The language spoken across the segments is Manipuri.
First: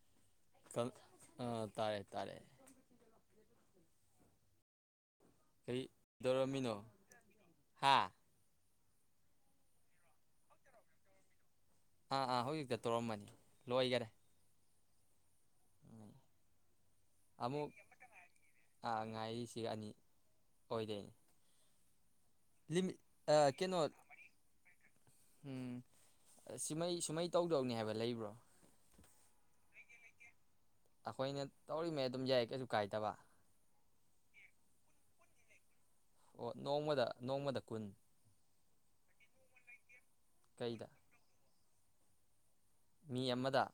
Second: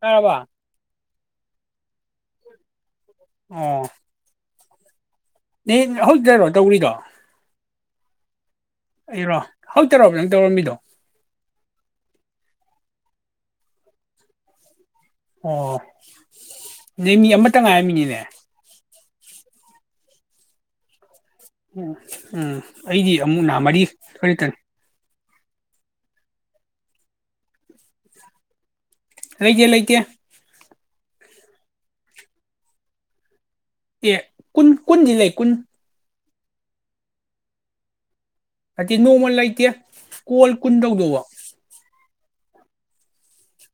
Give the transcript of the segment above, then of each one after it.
ꯇꯥꯔꯕꯣ ꯑꯥ ꯇꯥꯔꯦ ꯇꯥꯔꯦ ꯑꯣ ꯅꯩ ꯍꯧꯇꯔꯣ ꯇꯧꯔꯤꯗꯣ ꯍꯥꯥ ꯑꯩꯔꯣ ꯍꯧ ꯇꯔꯣꯕ ꯅꯪ ꯇꯧꯔꯝꯃꯤꯗꯣ ꯑꯥ ꯑꯥ ꯍꯧꯖꯤꯛꯇ ꯇꯧꯔꯝꯕꯅꯤ ꯂꯣꯏꯒꯔꯦ ꯑꯣ ꯅꯩ ꯃꯤ ꯑꯃꯇꯪ ꯉꯥꯏꯔꯝꯃꯤꯅꯤꯅꯦ ꯑꯉꯥꯏ ꯁꯤꯒ ꯑꯅꯤ ꯑꯣꯏꯗꯣꯏꯅꯤ ꯎꯝ ꯎꯝ ꯂꯤꯃꯤꯠ ꯑꯩꯗꯤ ꯑꯃꯨꯛ ꯅ ꯃꯔꯤ ꯈꯛꯇꯅꯤ ꯎꯝ ꯁꯤꯃꯩ ꯁꯨꯃꯩ ꯇꯧꯗꯧꯅꯦ ꯍꯥꯏꯕ ꯂꯩꯕ꯭ꯔꯣ ꯂꯩꯇꯦ ꯂꯩꯇꯦ ꯑꯩꯈꯣꯏꯅ ꯇꯧꯔꯤꯃꯩ ꯑꯗꯨꯝ ꯌꯥꯏ ꯀꯩꯁꯨ ꯀꯥꯏꯗꯕ ꯑꯦ ꯀꯨꯟ ꯀꯨꯟꯗꯤ ꯂꯩꯩ ꯀꯨꯟ ꯑꯣ ꯅꯣꯡꯃꯗ ꯅꯣꯡꯃꯗ ꯀꯨꯟ ꯑꯇꯤ ꯅꯣꯡꯃꯂꯩꯇꯦ ꯀꯣꯜ ꯀꯨꯟ ꯀꯩꯗ ꯇꯧꯗꯧꯕ ꯃꯤ ꯑꯃꯗ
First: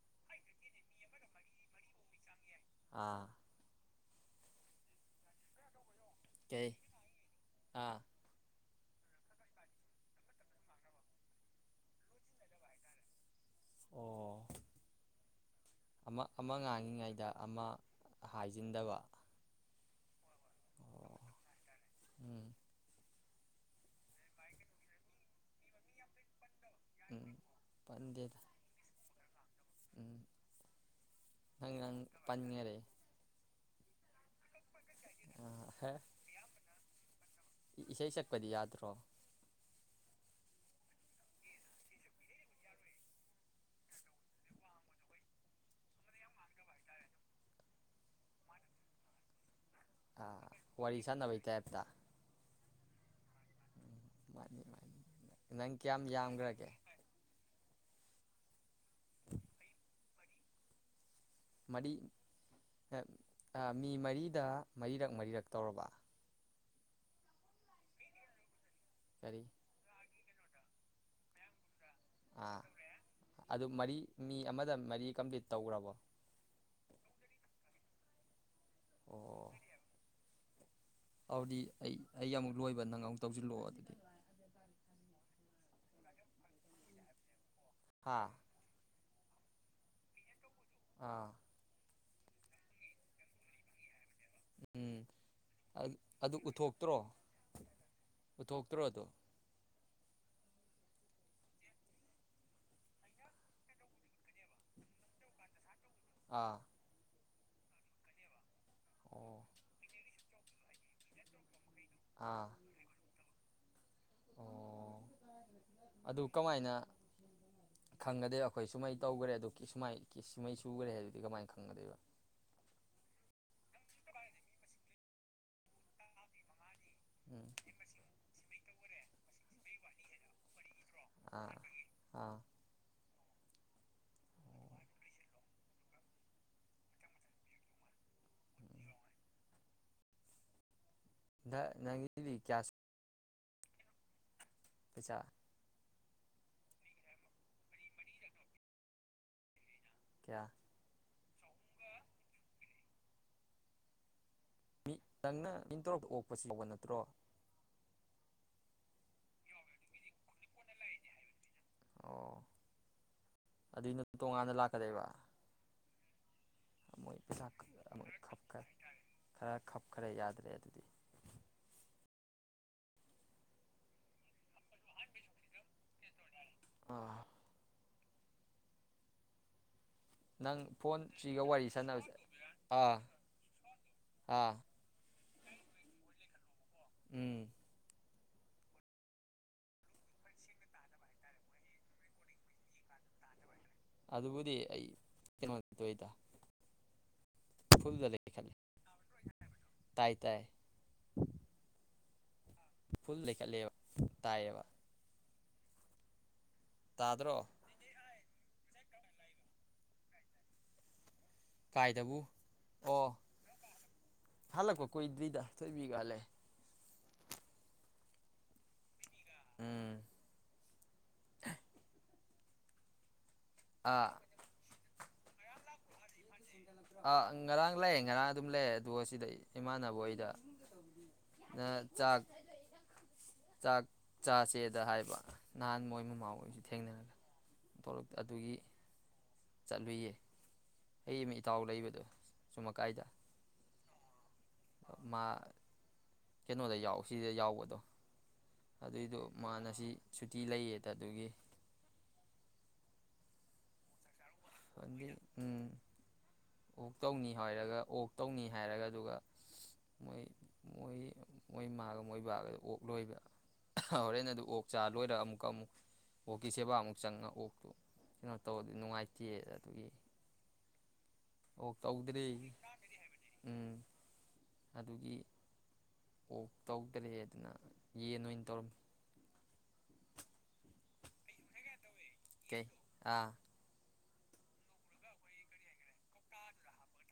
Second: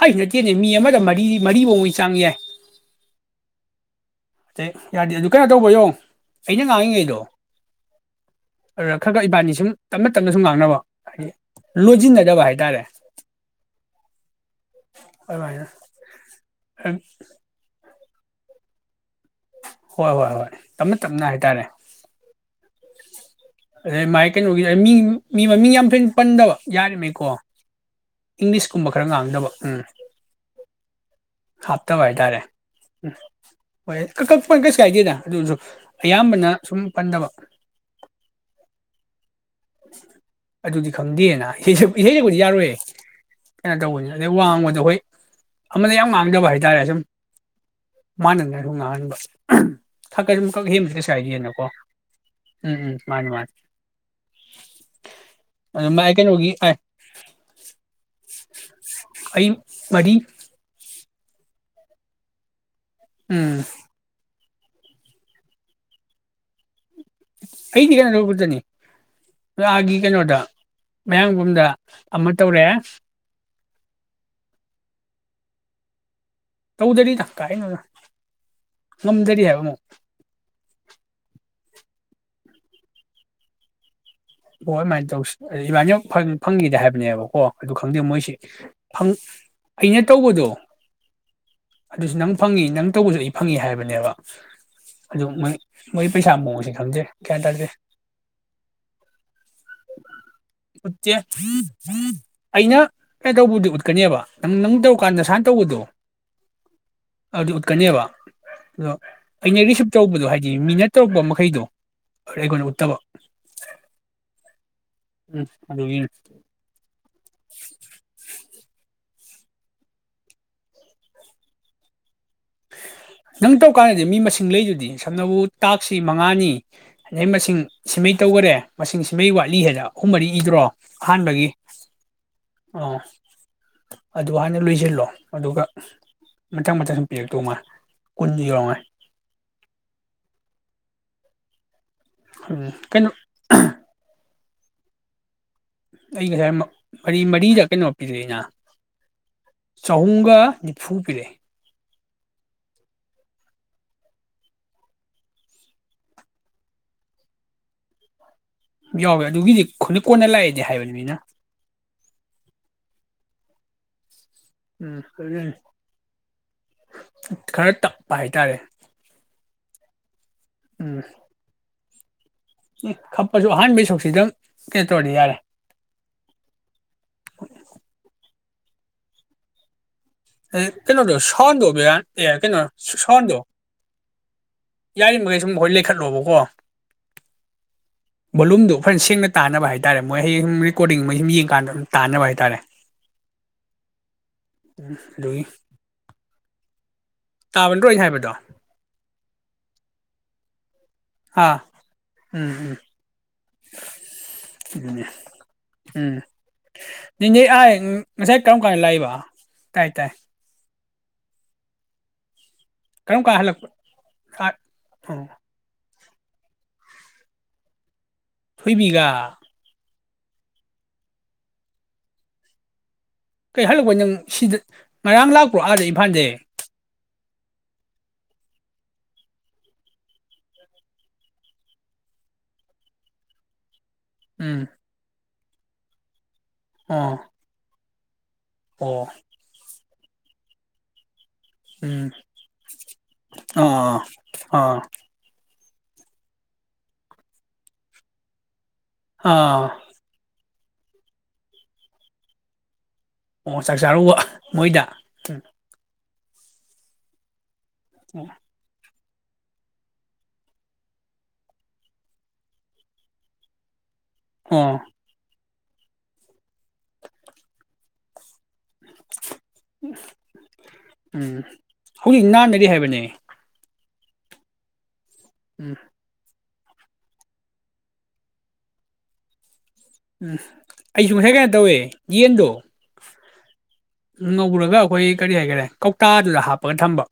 ꯍꯥꯏ ꯅꯠꯇꯦꯅꯦ ꯃꯤ ꯑꯃꯗ ꯃꯔꯤ ꯃꯔꯤꯐꯧꯃꯩ ꯆꯥꯡ ꯌꯥꯏ ꯑꯥ ꯗꯩ ꯌꯥꯗꯦ ꯑꯗꯨ ꯀꯩꯅꯣ ꯇꯧꯕꯌꯣ ꯑꯩꯅ ꯀꯩ ꯉꯥꯡꯉꯤꯉꯩꯗꯣ ꯑꯥ ꯑꯗꯨꯗ ꯈꯔ ꯈꯔ ꯏꯕꯥꯅꯤ ꯁꯨꯝ ꯇꯞꯅ ꯇꯞꯅ ꯁꯨꯝ ꯉꯥꯡꯅꯕ ꯍꯥꯏꯗꯤ ꯂꯣꯟꯁꯤꯟꯅꯗꯕ ꯍꯥꯏꯇꯥꯔꯦ ꯑꯣ ꯑꯗꯨꯃꯥꯏꯅ ꯑꯃ ꯑꯃ ꯉꯥꯡꯉꯤꯉꯩꯗ ꯑꯃ ꯍꯥꯏꯖꯤꯟꯗꯕ ꯍꯣꯏ ꯍꯣꯏ ꯍꯣꯏ ꯇꯞꯅ ꯑꯣ ꯇꯞꯅ ꯍꯥꯏꯇꯥꯔꯦ ꯎꯝ ꯑꯗꯩ ꯃꯥꯥꯏ ꯀꯩꯅꯣꯒꯤ ꯃꯤ ꯃꯤ ꯃꯃꯤꯡ ꯌꯥꯝ ꯊꯣꯏꯅ ꯄꯟꯗꯕ ꯎꯝ ꯌꯥꯔꯤꯃꯩꯀꯣ ꯄꯟꯗꯦꯗ ꯏꯪꯂꯤꯁꯀꯨꯝꯕ ꯈꯔ ꯉꯥꯡꯗꯕ ꯎꯝ ꯅꯪ ꯅꯪ ꯍꯥꯞꯇꯕ ꯍꯥꯏꯇꯥꯔꯦ ꯄꯟꯈꯔꯦ ꯎꯝ ꯍꯣꯏ ꯀꯛ ꯀꯛ ꯄꯟ ꯀꯩ ꯀꯥꯏꯗꯦꯗ ꯑꯗꯨꯁꯨ ꯑꯌꯥꯝꯕꯅ ꯁꯨꯝ ꯄꯟꯗꯕ ꯄ꯭ꯔꯣ ꯑꯗꯨꯗꯤ ꯈꯪꯗꯦꯅ ꯏꯁꯩꯁꯨꯕꯨꯗꯤ ꯌꯥꯔꯣꯏꯌꯦ ꯀꯩꯅꯣ ꯇꯧꯕꯅꯤ ꯑꯗꯩ ꯋꯥꯡꯕꯗꯣ ꯍꯣꯏ ꯑꯃꯗ ꯌꯥꯝ ꯉꯥꯡꯗꯕ ꯍꯥꯏꯇꯥꯔꯦ ꯁꯨꯝ ꯃꯥꯟꯅꯗꯅ ꯁꯨꯝ ꯉꯥꯡꯍꯟꯕ ꯊꯛꯀꯩ ꯑꯃꯈꯛ ꯍꯦꯟꯕꯦ ꯋꯥꯔꯤ ꯀꯩꯁꯥꯏꯗ ꯁꯥꯟꯅꯕꯩ ꯍꯦꯟꯅꯀꯣ ꯇꯥꯏꯞꯇ ꯎꯝꯝ ꯃꯥꯅꯤ ꯃꯥ ꯃꯥꯅꯤ ꯃꯥꯅꯤ ꯅꯪ ꯑꯗꯨ ꯀꯌꯥꯝ ꯃꯥꯏ ꯀꯩꯅꯣꯗꯤ ꯌꯥꯝꯈ꯭ꯔꯒꯦ ꯑꯏ [inaudible] ꯑꯩ ꯃꯗꯤ ꯃꯗꯤ ꯎꯝ ꯃꯤ ꯃꯔꯤꯗ ꯃꯔꯤꯔꯛ ꯃꯔꯤꯔꯛ ꯇꯧꯔꯕ ꯑꯩꯗꯤ ꯌꯥꯅ ꯍꯧꯕꯗꯨꯅꯤ ꯀꯔꯤ ꯋꯥꯔꯒꯤ ꯀꯩꯅꯣꯗ ꯃꯌꯥꯡꯒꯨꯝꯗ ꯑꯃ ꯑꯥ ꯇꯧꯔꯦ ꯑꯗꯨ ꯃꯔꯤ ꯃꯤ ꯑꯃꯗ ꯃꯔꯤ ꯀꯝꯄ꯭ꯂꯤꯠ ꯇꯧꯈ꯭ꯔꯕꯣ ꯇꯧꯗꯔꯤ ꯗ ꯀꯥꯏꯅꯣꯅ ꯉꯝꯗꯔꯤ ꯑꯣ ꯍꯥꯏꯕ ꯑꯃꯨꯛ ꯑꯗꯨꯗꯤ ꯑꯩ ꯑꯩ ꯑꯃꯨꯛ ꯂꯣꯏꯕ ꯅꯪ ꯑꯃꯨꯛ ꯇꯧꯁꯤꯜꯂꯛꯑꯣ ꯑꯗꯨꯗꯤ ꯕꯣ ꯑꯗꯨꯃꯥꯏꯅ ꯇꯧꯁꯤ ꯏꯃꯥꯟꯅ ꯐꯪꯈꯤꯗꯦ ꯍꯥꯏꯕꯅꯦꯕ ꯀꯣ ꯑꯗꯨ ꯈꯪꯗꯦ ꯍꯥ ꯃꯣꯏꯁꯦ ꯪ ꯑꯩꯅ ꯇꯧꯕꯗꯣ ꯑꯥ ꯑꯗꯨꯁꯨ ꯅꯪ ꯐꯪꯉꯤ ꯅꯪ ꯇꯧꯕꯁꯨ ꯑꯩ ꯐꯪꯏꯤ ꯍꯥꯏꯕꯅꯦꯕ ꯎꯝ ꯑꯗꯨꯃ ꯃꯣꯏ ꯃꯣꯏ ꯄꯩꯁꯥ ꯑꯗꯨ ꯑꯃꯑꯣꯡꯁꯤ ꯎꯠꯊꯣꯛꯇ꯭ꯔꯣ ꯈꯪꯗꯦ ꯒꯌ꯭ꯥꯟ ꯇꯥꯗꯦ ꯎꯠꯊꯣꯛꯇ꯭ꯔꯣ ꯑꯗꯣ ꯎꯠꯇꯦ ꯑꯩꯅ ꯀꯩꯗꯧꯕꯒꯤ ꯎꯠꯀꯅꯤꯕ ꯅꯪ ꯅꯪ ꯇꯧꯔꯀꯥꯟꯗ ꯅꯁꯥꯅ ꯇꯧꯕꯗꯣ ꯑꯥ ꯑꯗꯨ ꯎꯠꯀꯅꯦꯕ ꯑꯗꯣ ꯑꯣ ꯑꯩꯅ ꯔꯤꯁꯤꯞ ꯇꯧꯕꯗꯣ ꯍꯥꯏꯗꯤ ꯃꯤꯅꯠ ꯇꯧꯔꯛꯄ ꯃꯈꯩꯗꯣ ꯑꯥ ꯑꯩꯒꯅꯤ ꯎꯠꯇꯕꯥ ꯑꯣ ꯎꯝ ꯑꯗꯨꯒꯤꯅꯤ ꯑꯗꯨ ꯀꯃꯥꯏꯅ ꯈꯪꯒꯗꯦ ꯑꯩꯈꯣꯏ ꯁꯨꯃꯥꯏ ꯇꯧꯒꯥꯔꯦ ꯑꯗꯣ ꯀꯤꯁꯃꯥꯏ ꯀꯤꯁꯃꯩ ꯁꯨꯈ꯭ꯔꯦ ꯍꯥꯏꯗꯨꯗꯤ ꯀꯃꯥꯏꯅ ꯈꯪꯒꯗꯣꯏꯕ ꯅꯪ ꯇꯧꯔꯀꯥꯟꯗꯗꯤ ꯃꯤ ꯃꯁꯤꯡ ꯂꯩꯗꯨꯗꯤ ꯁꯝꯅꯕꯨ ꯇꯥꯛꯁꯤ ꯃꯉꯥꯅꯤ ꯑꯗꯩ ꯎꯝ ꯃꯁꯤꯡ ꯁꯤꯃꯩ ꯇꯧꯈꯔꯦ ꯃꯁꯤꯡꯁꯤꯃꯩ ꯋꯥꯠꯂꯤ ꯍꯥꯏꯗ ꯑꯍꯨꯝ ꯃꯔꯤ ꯏꯗ꯭ꯔꯣ ꯍꯟꯕꯒꯤ ꯑꯥ ꯑꯥ ꯑꯣ ꯑꯗꯨ ꯍꯥꯏꯅ ꯂꯣꯏꯁꯤꯜꯂꯣ ꯑꯗꯨꯒ ꯃꯊꯪ ꯃꯊꯪ ꯁꯨꯝ ꯄꯤꯔꯛꯇꯧ ꯉꯥꯏ ꯀꯨꯟꯗꯨ ꯌꯧꯔꯝꯉꯥꯏ ꯗ ꯎꯝ ꯀꯩꯅꯣ [inaudible] ꯈꯖꯆꯥ ꯑꯩ ꯉꯁꯥꯏ ꯃꯔꯤ ꯃꯔꯤꯗ ꯀꯩꯅꯣ ꯄꯤꯗꯏꯅ ꯆꯍꯨꯝꯒ ꯀꯌꯥ ꯅꯤꯐꯨ ꯄꯤꯔꯛꯑꯦ ꯃꯤ ꯅꯪꯅ ꯃꯤ ꯇꯔꯨꯛꯇ ꯑꯣꯛꯄꯁꯨ ꯌꯥꯎꯕ ꯅꯠꯇ꯭ꯔꯣ ꯌꯥꯎꯋꯦ ꯑꯗꯨꯒꯤꯗꯤ ꯑꯩꯅ ꯀꯣꯟꯅ ꯂꯥꯛꯑꯦꯗꯤ ꯍꯥꯏꯕꯅꯤꯅꯤꯅ ꯑꯣ ꯑꯗꯨꯅ ꯇꯣꯉꯥꯟꯅ ꯎꯝ ꯂꯥꯛꯀꯗꯕ ꯑꯗꯨꯅ ꯈꯔ ꯇꯞꯄ ꯍꯥꯏꯇꯥꯔꯦ ꯈꯔꯦ ꯌꯥꯗ꯭ꯔꯦ ꯑꯗꯨꯗꯤ ꯎꯝ ꯀꯞꯄꯁꯨ ꯑꯍꯥꯟꯕꯩ ꯁꯛꯁꯤꯗ ꯀꯦ ꯇꯧꯗꯤ ꯌꯥꯔꯦ ꯑ ꯅꯪ ꯐꯣꯟ ꯀꯩꯅꯣꯗꯣ ꯁꯤꯒ ꯁꯣꯟꯗꯣ ꯋꯥꯔꯤ ꯁꯥꯟꯅꯕꯁꯦ ꯀꯩꯅꯣ ꯑꯥ ꯁꯣꯟꯗꯣ ꯑꯥ ꯌꯥꯏꯃꯩ ꯁꯨꯝ ꯍꯣꯏ ꯂꯩꯈꯠꯂꯣꯕꯀꯣ ꯎꯝ ꯕꯣꯂꯨꯝꯗꯣ ꯐꯖꯅ ꯁꯦꯡꯅ ꯇꯥꯟꯅꯕ ꯍꯥꯏ ꯇꯥꯔꯦ ꯃꯣꯏ ꯍꯌꯦꯡ ꯁꯨꯝ ꯔꯦꯀꯣꯔꯗꯤꯡ ꯃ ꯁꯨꯝ ꯌꯦꯡꯀꯥꯟꯗ ꯑꯗꯨꯝ ꯇꯥꯟꯅꯕ ꯍꯥꯏꯇꯥꯥꯔꯦ ꯑ ꯑꯗꯨꯕꯨꯗꯤ ꯑꯩ ꯇꯣꯏꯇ ꯇꯥꯕ ꯅꯠꯇ꯭ꯔꯣ ꯑꯩꯅ ꯐꯗ ꯍꯥꯏꯕꯗꯣ ꯂꯩꯈ ꯇꯥꯏ ꯇꯥꯏ ꯑꯥ ꯎꯝ ꯎꯝ ꯐꯨꯜ ꯂꯩꯈꯠꯂꯦꯕ ꯇꯥꯏꯌꯦꯕ ꯑꯗꯨꯅꯦ ꯎꯝ ꯇꯥꯗ꯭ꯔꯣ ꯃꯤꯅ ꯑꯥꯏ ꯉꯁꯥꯏ ꯀꯝ ꯀꯟ ꯂꯛꯏꯕ ꯇꯥꯏ ꯇꯥꯏ ꯀꯥꯏꯗꯕꯨ ꯑꯣ ꯀꯔꯝ ꯀꯥꯟ ꯍꯜꯂꯛꯄ ꯑꯥ ꯍꯜꯂꯛꯄ ꯑꯣ ꯀꯨꯏꯗ꯭ꯔꯤꯗ ꯊꯣꯏꯕꯤ ꯀ ꯍꯥꯜꯂꯛꯑꯦ ꯊꯣꯏꯕꯤꯒꯥ ꯎꯝ ꯀꯩꯍꯜꯂꯛꯄꯩꯕ ꯅꯪ ꯑꯥ ꯁꯤꯗ ꯉꯔꯥꯡ ꯂꯥꯛꯄ꯭ꯔꯣ ꯑꯗ ꯏꯝꯐꯥꯜꯁꯦ ꯑꯥ ꯉꯔꯥꯡ ꯂꯛꯑꯦ ꯉꯔꯥꯡ ꯑꯗꯨꯝ ꯂꯩ ꯑꯗꯨꯒ ꯁꯤꯗꯩ ꯏꯃꯥꯟꯅꯕ ꯍꯣꯏꯗ ꯆꯥꯛ ꯆꯥꯛ ꯎꯝ ꯆꯥꯥꯁꯦꯗ ꯍꯥꯏꯕ ꯅꯍꯥꯟ ꯃꯣꯏ ꯃꯃꯥ ꯑꯣꯏꯕ ꯑꯥ ꯑꯗꯨꯒꯤ [unintelligible] ꯑꯩꯒꯤ ꯃꯤ ꯏꯇꯥꯎ ꯂꯩꯕꯗꯣ ꯎꯝ ꯆꯨꯝꯃꯀꯥꯏꯗ ꯑꯥ ꯑꯥ ꯃꯥ ꯀꯩꯅꯣꯗ ꯌꯥꯎ ꯁꯤꯗ ꯌꯥꯎꯕꯗꯣ ꯑꯗꯨꯏꯗꯣ ꯑꯥ ꯃꯥꯅ ꯁꯤ ꯇꯤ ꯂꯩꯌꯦꯗ ꯑꯗꯨꯒꯤ ꯑꯣ ꯆꯥꯛ ꯆꯥꯔꯨꯕ ꯃꯣꯏꯗ ꯎꯝ ꯑꯣꯛ ꯇꯧꯅꯤ ꯍꯥꯏꯔꯒ ꯑꯣꯛ ꯎꯝ ꯇꯧꯅꯤ ꯍꯥꯏꯔꯒ ꯑꯗꯨꯒ ꯃꯣꯏ ꯃꯣꯏ ꯃꯣꯏ ꯃꯥꯒ ꯃꯣꯏ ꯕꯥꯒ ꯑꯣꯛ ꯂꯣꯏꯕ ꯍꯣꯔꯦꯟ ꯑꯗꯨ ꯑꯣꯛ ꯑꯣ ꯆꯥ ꯂꯣꯏꯔꯒ ꯑꯃꯨꯛꯀ ꯑꯃꯨꯛ ꯑꯣꯛꯀꯤ ꯁꯦꯕꯥ ꯑꯃꯨꯛ ꯆꯪꯉ ꯑꯣꯛꯇꯨ ꯀꯩꯅꯣ ꯇꯧꯔ ꯏꯆꯦ ꯑꯗꯨꯒꯤ ꯎꯝ ꯑꯣꯛ ꯇꯧꯗ꯭ꯔꯦ ꯍꯧꯖꯤꯛ ꯅꯥꯟꯅꯔꯤ ꯍꯥꯏꯕꯅꯦ ꯎꯝ ꯑꯗꯨꯒꯤ ꯎꯝ ꯑꯣ ꯇꯧꯗꯔꯦ ꯑꯗꯨꯅ ꯌꯦꯟ ꯑꯣꯏꯅ ꯇꯧꯔꯝꯃꯤ ꯎꯝ ꯑꯩꯁꯨ ꯉꯁꯥꯏ ꯀꯥꯏ ꯇꯧꯏꯦ ꯀꯦ ꯑ ꯉꯧꯔꯒ ꯑꯩꯈꯣꯏ ꯀꯔꯤ ꯍꯥꯏꯒꯦꯔꯦ ꯀꯧꯇꯥꯗꯨꯗ ꯍꯥꯞꯄꯒ ꯊꯝꯕ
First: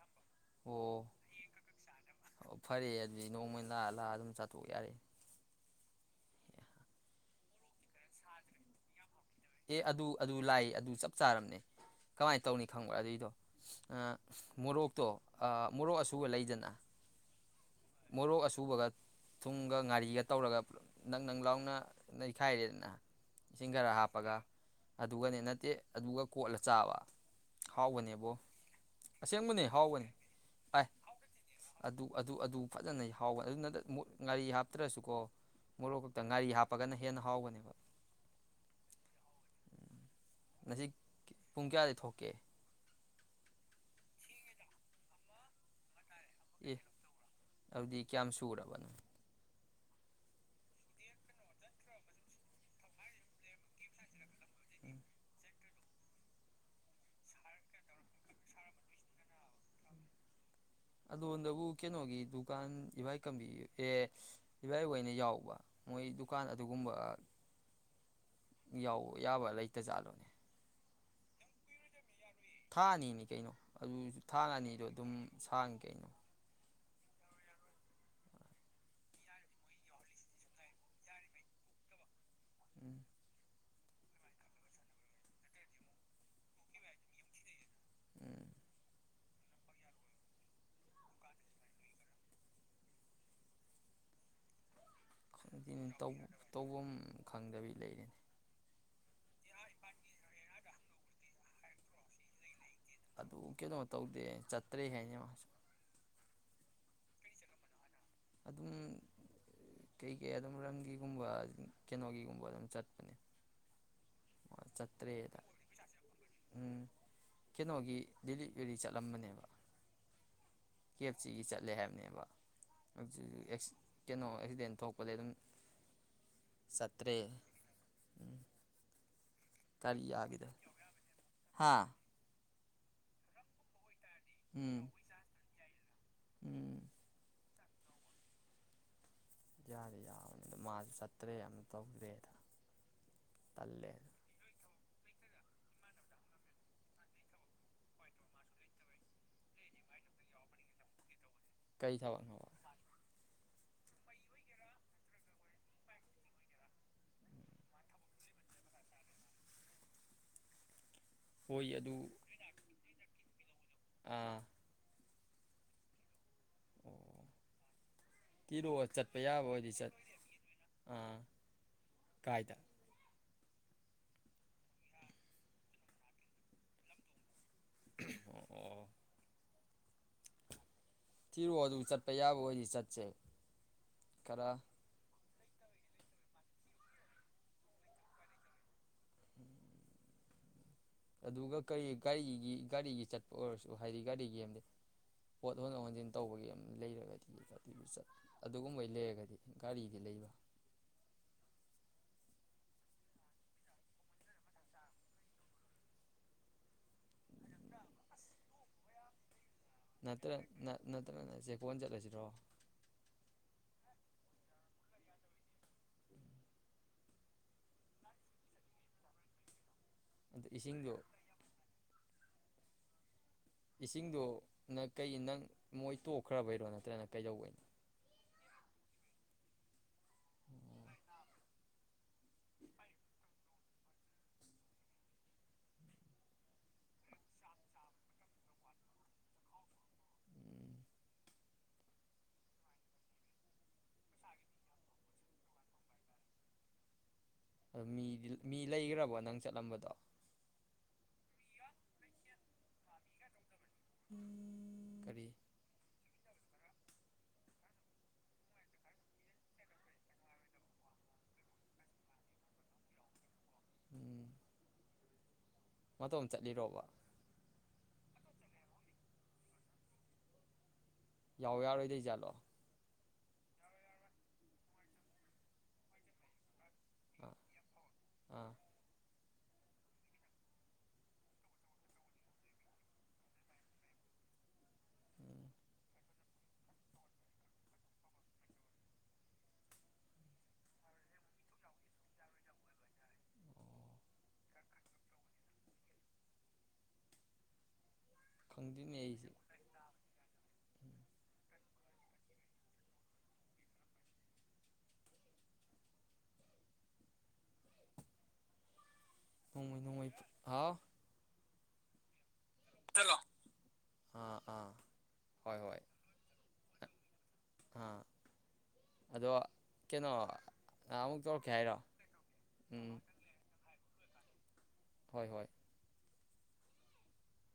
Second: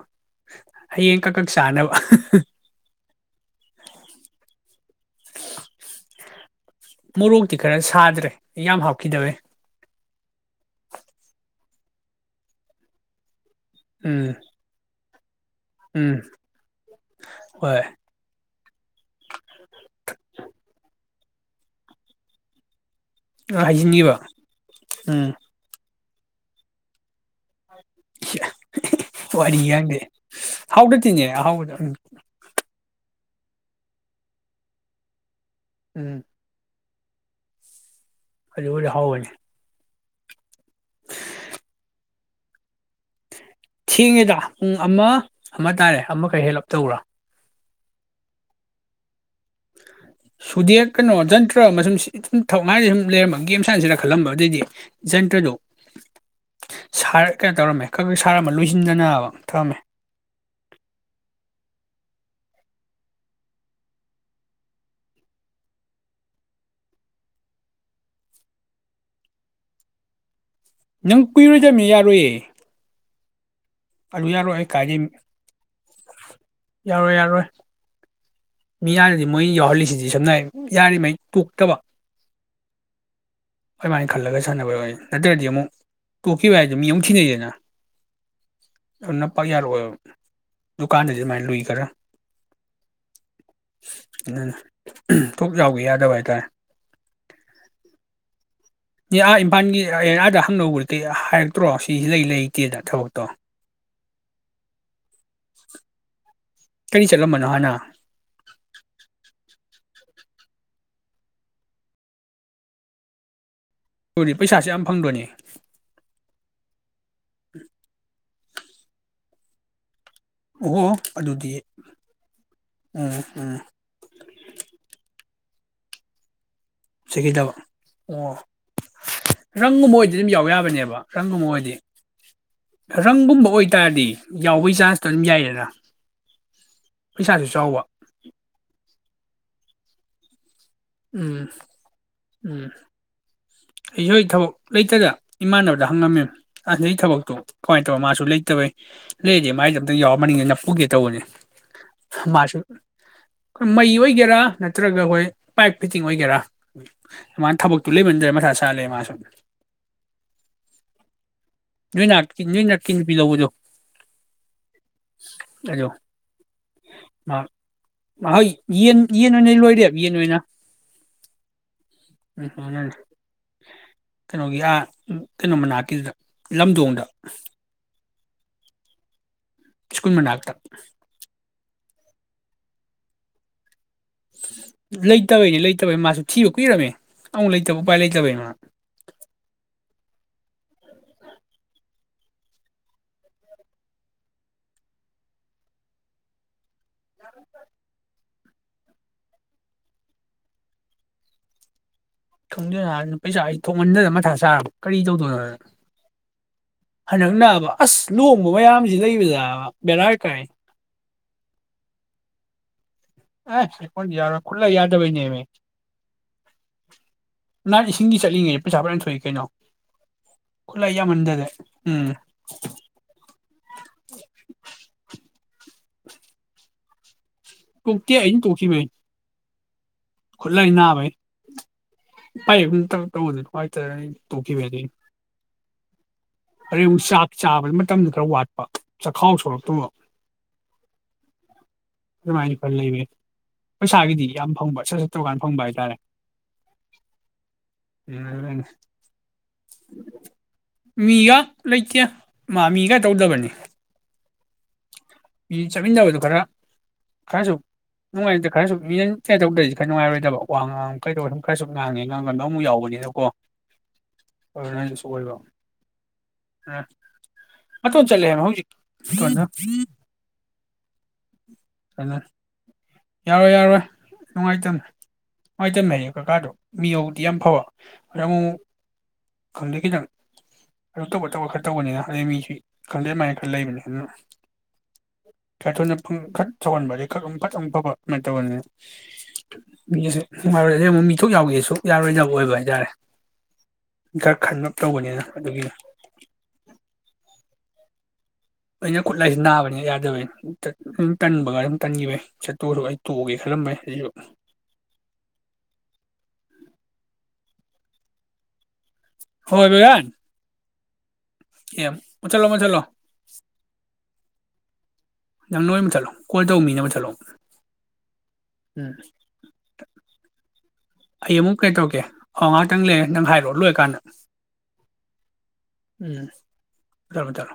ꯑꯣ ꯍꯌꯦꯡ ꯀꯛ ꯀꯛ ꯆꯥꯅꯕ ꯑꯣ ꯐꯔꯦ ꯑꯗꯨꯗꯤ ꯅꯣꯡꯃꯩꯅ ꯂꯥꯛꯑ ꯂꯥꯛꯑ ꯑꯗꯨꯝ ꯆꯥꯊꯣꯛ ꯌꯥꯔꯦ ꯃꯣꯔꯣꯛꯇꯤ ꯈꯔ ꯁꯥꯗ꯭ꯔꯦ ꯌꯥꯝ ꯍꯥꯞꯈꯤꯗꯕꯩ ꯑꯦ ꯑꯗꯨ ꯑꯗꯨ ꯂꯥꯛ ꯑꯗꯨ ꯆꯞ ꯆꯥꯔꯝꯅꯦ ꯀꯃꯥꯏꯅ ꯇꯧꯅꯤ ꯈꯪꯕ ꯑꯗꯨꯏꯗꯣ ꯑ ꯎꯝ ꯃꯣꯔꯣꯛꯇꯣ ꯃꯣꯔꯣꯛ ꯎꯝ ꯑꯁꯨꯕ ꯂꯩꯗꯅ ꯍꯣꯏ ꯃꯣꯔꯣꯛ ꯑꯁꯨꯕꯒ ꯊꯨꯝꯒ ꯉꯥꯔꯤꯒ ꯇꯧꯔꯒ ꯅꯪ ꯅꯪ ꯂꯥꯎꯅ ꯅꯩꯈꯥꯏꯔꯦꯗꯅ ꯑ ꯏꯁꯤꯡ ꯈꯔ ꯍꯥꯏꯖꯤꯅꯒꯤꯕ ꯍꯥꯞꯄꯒ ꯑꯗꯨꯒꯅꯤ ꯅꯠꯇꯦ ꯑꯗꯨꯒ ꯀꯣꯠꯂ ꯆꯥꯕ ꯍꯥꯎꯕꯅꯦꯕꯣ ꯋꯥꯔꯤ ꯑꯁꯦꯡꯕꯅꯦ ꯌꯥꯡꯗꯦ ꯍꯥꯎꯕꯅꯤ ꯑꯦ ꯍꯥꯎꯗꯇꯤꯅꯦ ꯑꯍꯥꯎꯕꯗ ꯎꯝ ꯑꯗꯨ ꯑꯗꯨ ꯑꯗꯨ ꯐꯖꯅ ꯍꯥꯎꯕ ꯑꯗꯨꯅ ꯉꯔꯤ ꯍꯥꯞꯇ꯭ꯔꯁꯨꯀꯣ ꯃꯣꯔꯣꯛ ꯎꯝ ꯀꯛꯠ ꯉꯥꯔꯤ ꯍꯥꯄ ꯄꯒꯅ ꯍꯦꯟꯅ ꯍꯥꯎꯕꯅꯤ ꯗꯨꯕꯨꯗꯤ ꯍꯥꯑꯣꯕꯅꯤ ꯉꯁꯤ ꯄꯨꯡ ꯀꯌꯥꯗꯒꯤ ꯊꯣꯛꯀꯦ ꯊꯦꯡꯉꯦꯗ ꯄꯨꯡ ꯑꯃ ꯑꯃ ꯇꯥꯔꯦ ꯑꯃꯈꯛ ꯍꯦꯜꯂꯞ ꯑꯦ ꯇꯧꯕꯔꯥ ꯑꯗꯨꯗꯤ ꯀꯌꯥꯝ ꯁꯨꯔꯕꯅꯣ ꯁꯨꯗꯦꯛ ꯀꯩꯅꯣ ꯖꯟꯇ꯭ꯔ ꯑꯃꯁꯨꯡ ꯁꯨꯝ ꯁꯨꯝ ꯊꯧ ꯃꯅ ꯁꯨꯝ ꯂꯩꯔꯝꯕ ꯒꯦꯝ ꯁꯥꯏꯟꯁꯤꯅ ꯈꯜꯂꯝꯕ ꯑꯗꯨꯗꯩꯗꯤ ꯖꯟꯇ꯭ꯔꯗꯨꯔ ꯀꯩꯅꯣ ꯇꯧꯔꯝꯃꯦ ꯈ ꯁꯥꯔꯝꯕ ꯂꯣꯏꯁꯤꯟꯗꯅꯅꯕ ꯊꯧꯔꯝꯃꯦ ꯑꯂꯣꯟꯗꯕꯨ ꯀꯩꯅꯣꯒꯤ ꯗꯨꯀꯥꯟ ꯏꯚꯥꯏ ꯀꯝꯕꯤ ꯑꯦ ꯏꯚꯥꯏ ꯍ ꯑꯣꯏꯅ ꯌꯥꯎꯕ ꯃꯣꯏ ꯗꯨꯀꯥꯟ ꯑꯗꯨꯒꯨꯝꯕ ꯌꯥꯎꯕ ꯌꯥꯕ ꯂꯩꯇꯖꯥꯠꯂꯣꯅꯦ ꯅꯪ ꯀꯨꯏꯔꯣꯏ ꯆꯕꯃꯤ ꯌꯥꯔꯣꯏꯌꯦꯦ ꯊꯥꯅꯤ ꯀꯩꯅꯣ ꯑꯗꯨꯁꯨ ꯊꯥꯡ ꯌꯥꯔꯣꯏ ꯑꯅꯤꯗꯣ ꯑꯗꯨꯝ ꯀꯥꯏꯗꯩ ꯁꯥꯡꯉ ꯀꯩꯅꯣ ꯌꯥꯔꯣꯏ ꯌꯥꯔꯣꯏ ꯃꯤ ꯌꯥꯅꯗꯤ ꯃꯣꯏ ꯌꯥꯎꯍꯜꯂꯤꯁꯤꯗꯤ ꯁꯝꯅ ꯍꯥꯏ ꯌꯥꯔꯤꯉꯩ ꯇꯣꯛꯇꯕ ꯎꯝ ꯑꯗꯨꯃꯥꯏꯅ ꯈꯜꯂꯒ ꯁꯥꯟꯅꯕꯅꯤ ꯅꯠꯇ꯭ꯔꯗꯤ ꯑꯃꯨꯛ ꯇꯣꯛꯈꯤꯕ ꯍꯥꯏꯗꯨ ꯑꯗꯨꯝ ꯌꯣ ꯊꯤꯅꯩꯗꯅ ꯎꯝ ꯅꯞꯄꯥꯛ ꯌꯥꯔꯣꯏ ꯗꯨꯀꯥꯟꯗꯗꯤ ꯑꯗꯨꯃꯥꯏꯅ ꯂꯨꯏ ꯈꯔ ꯑꯗꯨ ꯈꯪꯅꯤ ꯇꯧꯐꯝ ꯈꯪꯗꯕꯤ ꯂꯩꯔꯤꯅꯤ ꯏ ꯑꯥ ꯏꯝꯐꯥꯜꯒꯤ ꯑꯦꯌꯥꯗ ꯍꯪꯅꯧꯕꯗꯤ ꯍꯥꯏꯔꯛꯇ꯭ꯔꯣ ꯁꯤꯁꯤ ꯂꯩ ꯂꯩ ꯏꯁꯦꯗ ꯊꯕꯛ ꯇꯣ ꯑꯗꯨ ꯀꯩꯅꯣ ꯇꯧꯗꯦ ꯆꯠꯇ꯭ꯔꯦ ꯍꯥꯏ [inaudible] ꯀꯔꯤ ꯆꯠꯂꯝꯝꯕꯅꯣ ꯍꯥꯏꯅ ꯑꯗꯨꯝ ꯀꯩꯀꯩ ꯑꯗꯨꯝ ꯔꯟꯒꯤꯒꯨꯝꯕ ꯀꯩꯅꯣꯒꯤꯒꯨꯝꯕ ꯑꯗꯨꯝ ꯆꯠꯄꯅꯦ ꯑꯗꯨꯗꯤ ꯄꯩꯁꯥꯁꯨ ꯌꯥꯝ ꯐꯪꯗꯣꯏꯅꯤ ꯆꯥꯠꯇ꯭ꯔꯦꯗ ꯎꯝ ꯀꯩꯅꯣꯒꯤꯂꯤꯞ ꯌꯨꯔꯤ ꯆꯠꯂꯝꯕꯅꯦꯕ ꯑꯣꯍꯣ ꯀꯦꯞ ꯁꯤꯒꯤ ꯑꯗꯨꯗꯤ ꯆꯠꯂꯦ ꯍꯥꯏꯕꯅꯦꯕ ꯎꯝ ꯎꯝ ꯀꯩꯅꯣ ꯑꯦꯛꯁꯤꯗꯦꯟ ꯊꯣꯛꯄꯗꯒꯤ ꯑꯗꯨ ꯑꯗꯨꯝ ꯆꯠꯇ꯭ꯔꯦ ꯁꯤꯒꯤꯈꯤꯗꯕ ꯑꯣ ꯎꯝ ꯔꯪꯒꯨꯝꯕ ꯒꯥꯔꯤ ꯑꯣꯏꯗꯤ ꯑꯗꯨꯝ ꯌꯥꯎ ꯌꯥꯈꯤꯗ ꯌꯥꯕꯅꯦꯕ ꯔꯪꯒꯨꯝꯕ ꯍꯥ ꯑꯣꯏꯗꯤ ꯔꯪꯒꯨꯝꯕ ꯑꯣꯏꯇꯥꯔꯗꯤ ꯌꯥꯎꯕꯩ ꯎꯝ ꯆꯥꯟꯁꯇꯣ ꯑꯗꯨꯝ ꯌꯥꯏꯌꯦꯗ ꯎꯝ ꯄꯩꯁꯥꯗꯨꯁꯨ ꯆꯥꯎꯋ ꯌꯥꯔꯦ ꯌꯥꯎꯅꯤ ꯎꯝ ꯎꯝ ꯇꯜꯂꯦ ꯑꯩꯁꯨ ꯊꯕꯛ ꯂꯩꯇꯗ ꯏꯃꯥꯟꯅꯕꯗ ꯍꯪꯉꯝꯃꯤ ꯑꯁ ꯅꯩ ꯊꯕꯛꯇꯨ ꯀꯃꯥꯏꯅ ꯇꯧ ꯃꯥꯁꯨ ꯂꯩꯇꯕꯩ ꯂꯩꯗꯤ ꯃꯥꯏꯦ ꯑꯝꯇꯪ ꯌꯥꯎꯔ ꯃꯅꯤꯗꯅ ꯄꯨꯒꯦ ꯇꯧꯕꯅꯦ ꯀꯩ ꯊꯅ ꯍ ꯑꯩꯣꯏ ꯃꯩ ꯑꯣꯏꯒꯦꯔꯥ ꯅꯠꯇ꯭ꯔꯒ ꯑꯩꯈꯣꯏ ꯄꯥꯏꯛ ꯐꯤꯠꯇꯤꯡ ꯑꯣꯏꯒꯦꯔꯥ ꯃꯥꯅ ꯊꯕꯛꯇꯨ ꯂꯩꯃꯟꯗ꯭ꯔꯦ ꯃꯁꯥ ꯁꯥ ꯂꯩ ꯃꯥꯁꯨ ꯍꯣꯏ ꯅꯣꯏꯅꯥꯛꯀ ꯅꯣꯏꯅꯛꯀꯤ ꯅꯨꯄꯤ ꯂꯧꯕꯗꯣ ꯑ ꯑꯗꯣ ꯑꯣ ꯃ ꯃꯍꯣꯏ ꯊꯤꯔꯛꯑꯣ ꯌꯦꯟ ꯆꯠꯄ ꯌꯦꯟ ꯌꯥꯕ ꯑꯣꯏꯅ ꯑꯣꯏꯗꯤ ꯆꯠ ꯂꯣꯏꯔꯦꯕ ꯌꯦꯟ ꯑꯣꯏꯅ ꯑꯥ ꯎꯝ ꯀꯥꯏꯗ [unintelligible] ꯀꯩꯅꯣꯒꯤ ꯑꯥ ꯀꯩꯅꯣ ꯃꯅꯥꯛꯀꯤꯗꯨꯗ ꯂꯝꯗꯣꯡꯗ ꯑꯣ ꯑꯣ ꯁ꯭ꯀꯨꯜ ꯃꯅꯥꯛꯇ ꯊꯤꯔꯣꯑꯣ ꯑꯗꯨ ꯆꯠꯄ ꯌꯥꯕ ꯑꯣꯏꯗꯤ ꯆꯠꯁꯦ ꯀꯔꯥ ꯇꯕꯩꯅꯦ ꯂꯩꯇꯕꯩ ꯃꯥꯁꯨ ꯊꯤꯕ ꯀꯨꯏꯔꯝꯃꯦ ꯑꯃꯨꯛ ꯂꯩꯇꯕ ꯎꯄꯥꯏ ꯂꯩꯇꯕꯩ ꯃꯥ ꯑꯗꯨꯒ ꯀꯔꯤ ꯒꯥꯔꯤꯒꯤ ꯒꯥꯔꯤꯒꯤ ꯆꯠꯄ ꯑꯣꯏꯔꯁꯨ ꯍꯥꯏꯗꯤ ꯒꯥꯔꯤꯒꯤ ꯑꯃꯗꯤ ꯄꯣꯠ ꯍꯣꯟꯗꯣꯛ ꯍꯣꯟꯖꯤꯟ ꯇꯧꯕꯒꯤ ꯑ ꯂꯩꯔꯒꯗꯤ ꯑꯗꯨꯒꯨꯝꯕꯩ ꯂꯩꯔꯒꯗꯤ ꯒꯥꯔꯤꯗꯤ ꯂꯩꯕ ꯈꯪꯗꯦꯅꯍꯥꯟ ꯄꯩꯁꯥꯁꯤ ꯊꯣꯡꯃꯟꯗꯅ ꯃꯊꯥ ꯁꯥꯔꯕ ꯀꯔꯤ ꯇꯧꯗꯣꯏꯅꯣꯅ ꯍꯟꯗꯛ ꯅꯥꯑꯕ ꯑꯁ ꯂꯨꯍꯣꯡꯕ ꯃꯌꯥꯝꯁꯤ ꯂꯩꯕꯗꯕ ꯕꯦꯔꯥ ꯅꯠꯇ꯭ꯔ ꯀꯥꯏ ꯅꯠ ꯅꯠ ꯇ꯭ꯔꯥꯒꯅ ꯆꯦꯛꯀꯣꯟ ꯆꯠꯂꯁꯤꯔꯣ ꯑꯦ [unintelligible] ꯌꯥꯔꯣꯏ ꯈꯨꯠꯂꯥꯏ ꯌꯥꯗꯕꯩꯅꯦꯃꯤ ꯅꯍꯥꯟ ꯏꯁꯤꯡꯒꯤ ꯆꯠꯂꯤꯉꯩꯗ ꯄꯩꯁꯥ ꯐꯔꯌꯥꯝ ꯊꯣꯛꯏ ꯀꯩꯅꯣ ꯑꯗ ꯈꯨꯠꯂꯥꯏ ꯏꯁꯤꯡꯗꯣ ꯌꯥꯝꯃꯟꯗꯗꯦ ꯎꯝ ꯏꯁꯤꯡꯗꯣ ꯅꯪ ꯀꯩꯒꯤ ꯅꯪ ꯃꯣꯏ ꯇꯣꯛꯈ꯭ꯔꯥꯕꯩꯔꯣ ꯅꯠꯇ꯭ꯔꯅ ꯀꯩꯗꯧꯕꯩꯅꯣ ꯇꯣꯛꯇꯦ ꯑꯩꯅ ꯇꯣꯛꯈꯤꯕꯅꯦ ꯈꯨꯠꯂꯥꯏ ꯅꯥꯕꯩ [unintelligible] ꯇꯣꯛꯈꯤꯕꯗꯩ ꯑꯗꯩ ꯑꯃꯨꯛ ꯆꯥꯛ ꯆꯥꯕꯗ ꯃꯇꯝꯗ ꯈꯔ ꯋꯥꯠꯄ ꯆꯈꯥꯎ ꯁꯣꯔꯛꯇꯧꯕ ꯎꯝ ꯑꯗꯨꯃꯥꯏꯅ ꯈꯔ ꯂꯩꯕ ꯄꯩꯁꯥꯒꯤꯗꯤ ꯌꯥꯝ ꯐꯪꯕ ꯁꯠ ꯁꯠ ꯆꯧ ꯀꯥꯟ ꯐꯪꯕ ꯍꯥꯏꯇꯥꯔꯦ ꯑꯗꯨ ꯃꯤꯗꯤ ꯎꯝ ꯃꯤ ꯂꯩꯈ꯭ꯔꯕꯣ ꯅꯪ ꯆꯠꯂꯝꯕꯗꯣ ꯃꯤꯒ ꯂꯩꯇꯦ ꯃꯥ ꯃꯤꯒ ꯇꯧꯗꯕꯅꯤ ꯀꯔꯤ ꯃꯤ ꯆꯠꯃꯤꯟꯅꯕꯗꯨꯣ ꯈꯔ ꯈꯔꯁꯨ ꯅꯨꯡꯉꯥꯏꯇ꯭ꯔ ꯈꯔꯁꯨ ꯃꯤꯅ ꯀꯩꯗꯧꯗ꯭ꯔꯗꯤ ꯈꯔ ꯅꯨꯡꯉꯥꯏꯔꯣꯏꯗꯕ ꯋꯥ ꯉꯥꯡ ꯀꯩꯗꯧꯔ ꯁꯨꯝ ꯈꯔꯁꯨ ꯉꯥꯡꯉꯦ ꯉꯥꯡꯒꯟꯗꯣ ꯑꯃꯨꯛ ꯌꯥꯎꯕꯅꯤꯅꯀꯣ ꯎꯝ ꯑꯗꯨꯅꯁꯨ ꯑꯣꯏꯕ ꯃꯇꯣꯝ ꯆꯠꯂꯤꯔꯣꯕ ꯆꯂꯦ ꯍꯥꯏꯃꯦ ꯍꯧꯖꯤꯛ ꯇꯣꯏꯅ [unintelligible] ꯌꯥꯎ ꯌꯥꯔꯣꯏꯗꯣꯏ ꯖꯠꯂꯣ ꯌꯥꯔꯣꯏ ꯌꯥꯔꯣꯏ ꯅꯨꯡꯉꯥꯏꯇꯝꯅꯦ ꯅꯨꯡꯉꯥꯏꯇꯝꯃꯦ ꯍꯥꯏꯗꯤ ꯀꯀꯥꯗꯣ ꯃꯤ ꯌꯧꯗꯤ ꯑꯥ ꯌꯥꯝ ꯐꯕ ꯈꯔ ꯑꯃꯨꯛ ꯑꯥ ꯃꯨꯛ ꯈꯪꯗꯦ ꯈꯤꯇꯪ ꯑꯗꯨ ꯇꯧꯕ ꯇꯧꯕ ꯈꯔ ꯇꯧꯕꯅꯤꯅ ꯑꯗꯩ ꯃꯤꯁꯤ ꯈꯪꯗꯦ ꯑꯃꯥꯏꯅ ꯈꯔ ꯂꯩꯕꯅꯤ ꯑꯗꯨꯅ ꯎꯝ ꯈꯔ ꯊꯣꯏꯅ ꯐꯪ ꯈꯔ ꯊꯧꯍꯟꯕꯗꯤ ꯈꯔ ꯃꯨꯛ ꯐꯠ ꯑꯃꯨꯛ ꯈꯣꯠꯄ ꯑꯗꯨꯃꯥꯏꯅ ꯇꯧꯕꯅꯤꯅ ꯃꯤꯁꯨ ꯅꯨꯡꯉꯥꯏꯔꯣꯏ ꯑꯗꯩ ꯑꯃꯨꯛ ꯃꯤ ꯊꯣꯛ ꯌꯥꯎꯒꯦꯁꯨ ꯌꯥꯔꯣꯏꯗꯕ ꯑꯣꯏꯕ ꯍꯥꯏꯇꯥꯔꯦ ꯈꯔ ꯈꯟꯂꯞ ꯇꯧꯕꯅꯤꯅ ꯑꯗꯨꯒꯤ ꯈꯪꯗꯦꯅꯦ ꯑꯩꯅ ꯑꯩꯁꯦ ꯈꯨꯠꯂꯥꯏꯁꯤ ꯅꯥꯕꯅꯤ ꯌꯥꯗꯕꯩꯅꯤ ꯗꯨ ꯇꯟꯕꯒ ꯑꯗꯨꯝ ꯇꯟꯈꯤꯕꯩ ꯆꯠꯇꯣꯔꯁꯨ ꯑꯩ ꯇꯣꯛꯑꯒꯦ ꯈꯜꯂꯝꯃꯦ ꯑꯗꯨꯁꯨ ꯅꯣꯡꯃ ꯅꯣꯡꯃꯏ ꯍꯥꯎ ꯑꯦꯝ꯫ ꯃꯨꯊꯠꯂꯣ ꯃꯨꯊꯠꯂꯣ꯫ ꯍꯜꯂꯣ ꯑꯥ ꯑꯥ ꯍꯣꯏ ꯅꯪ ꯅꯣꯏ ꯍꯣꯏ ꯃꯨꯊꯠꯂꯣ ꯀꯣꯜ ꯇꯧ ꯃꯤꯅ ꯃꯨꯊꯠꯂꯣ ꯑꯥ ꯎꯝ ꯑꯗꯣ ꯀꯩꯅꯣ ꯑꯩ ꯇꯧꯔꯛꯀꯦ ꯑꯃꯨꯛ ꯀꯩ ꯍꯥꯏꯔꯣ ꯇꯧꯛꯀꯦ ꯑ ꯉꯥꯛꯇꯪ ꯎꯝ ꯂꯩꯔ ꯅꯪ ꯍꯥꯏꯔꯛꯑꯣ ꯂꯣꯏꯀꯥꯟꯗ꯫ ꯍꯣꯏ ꯍꯣꯏ꯫ ꯎꯝ [unintelligible]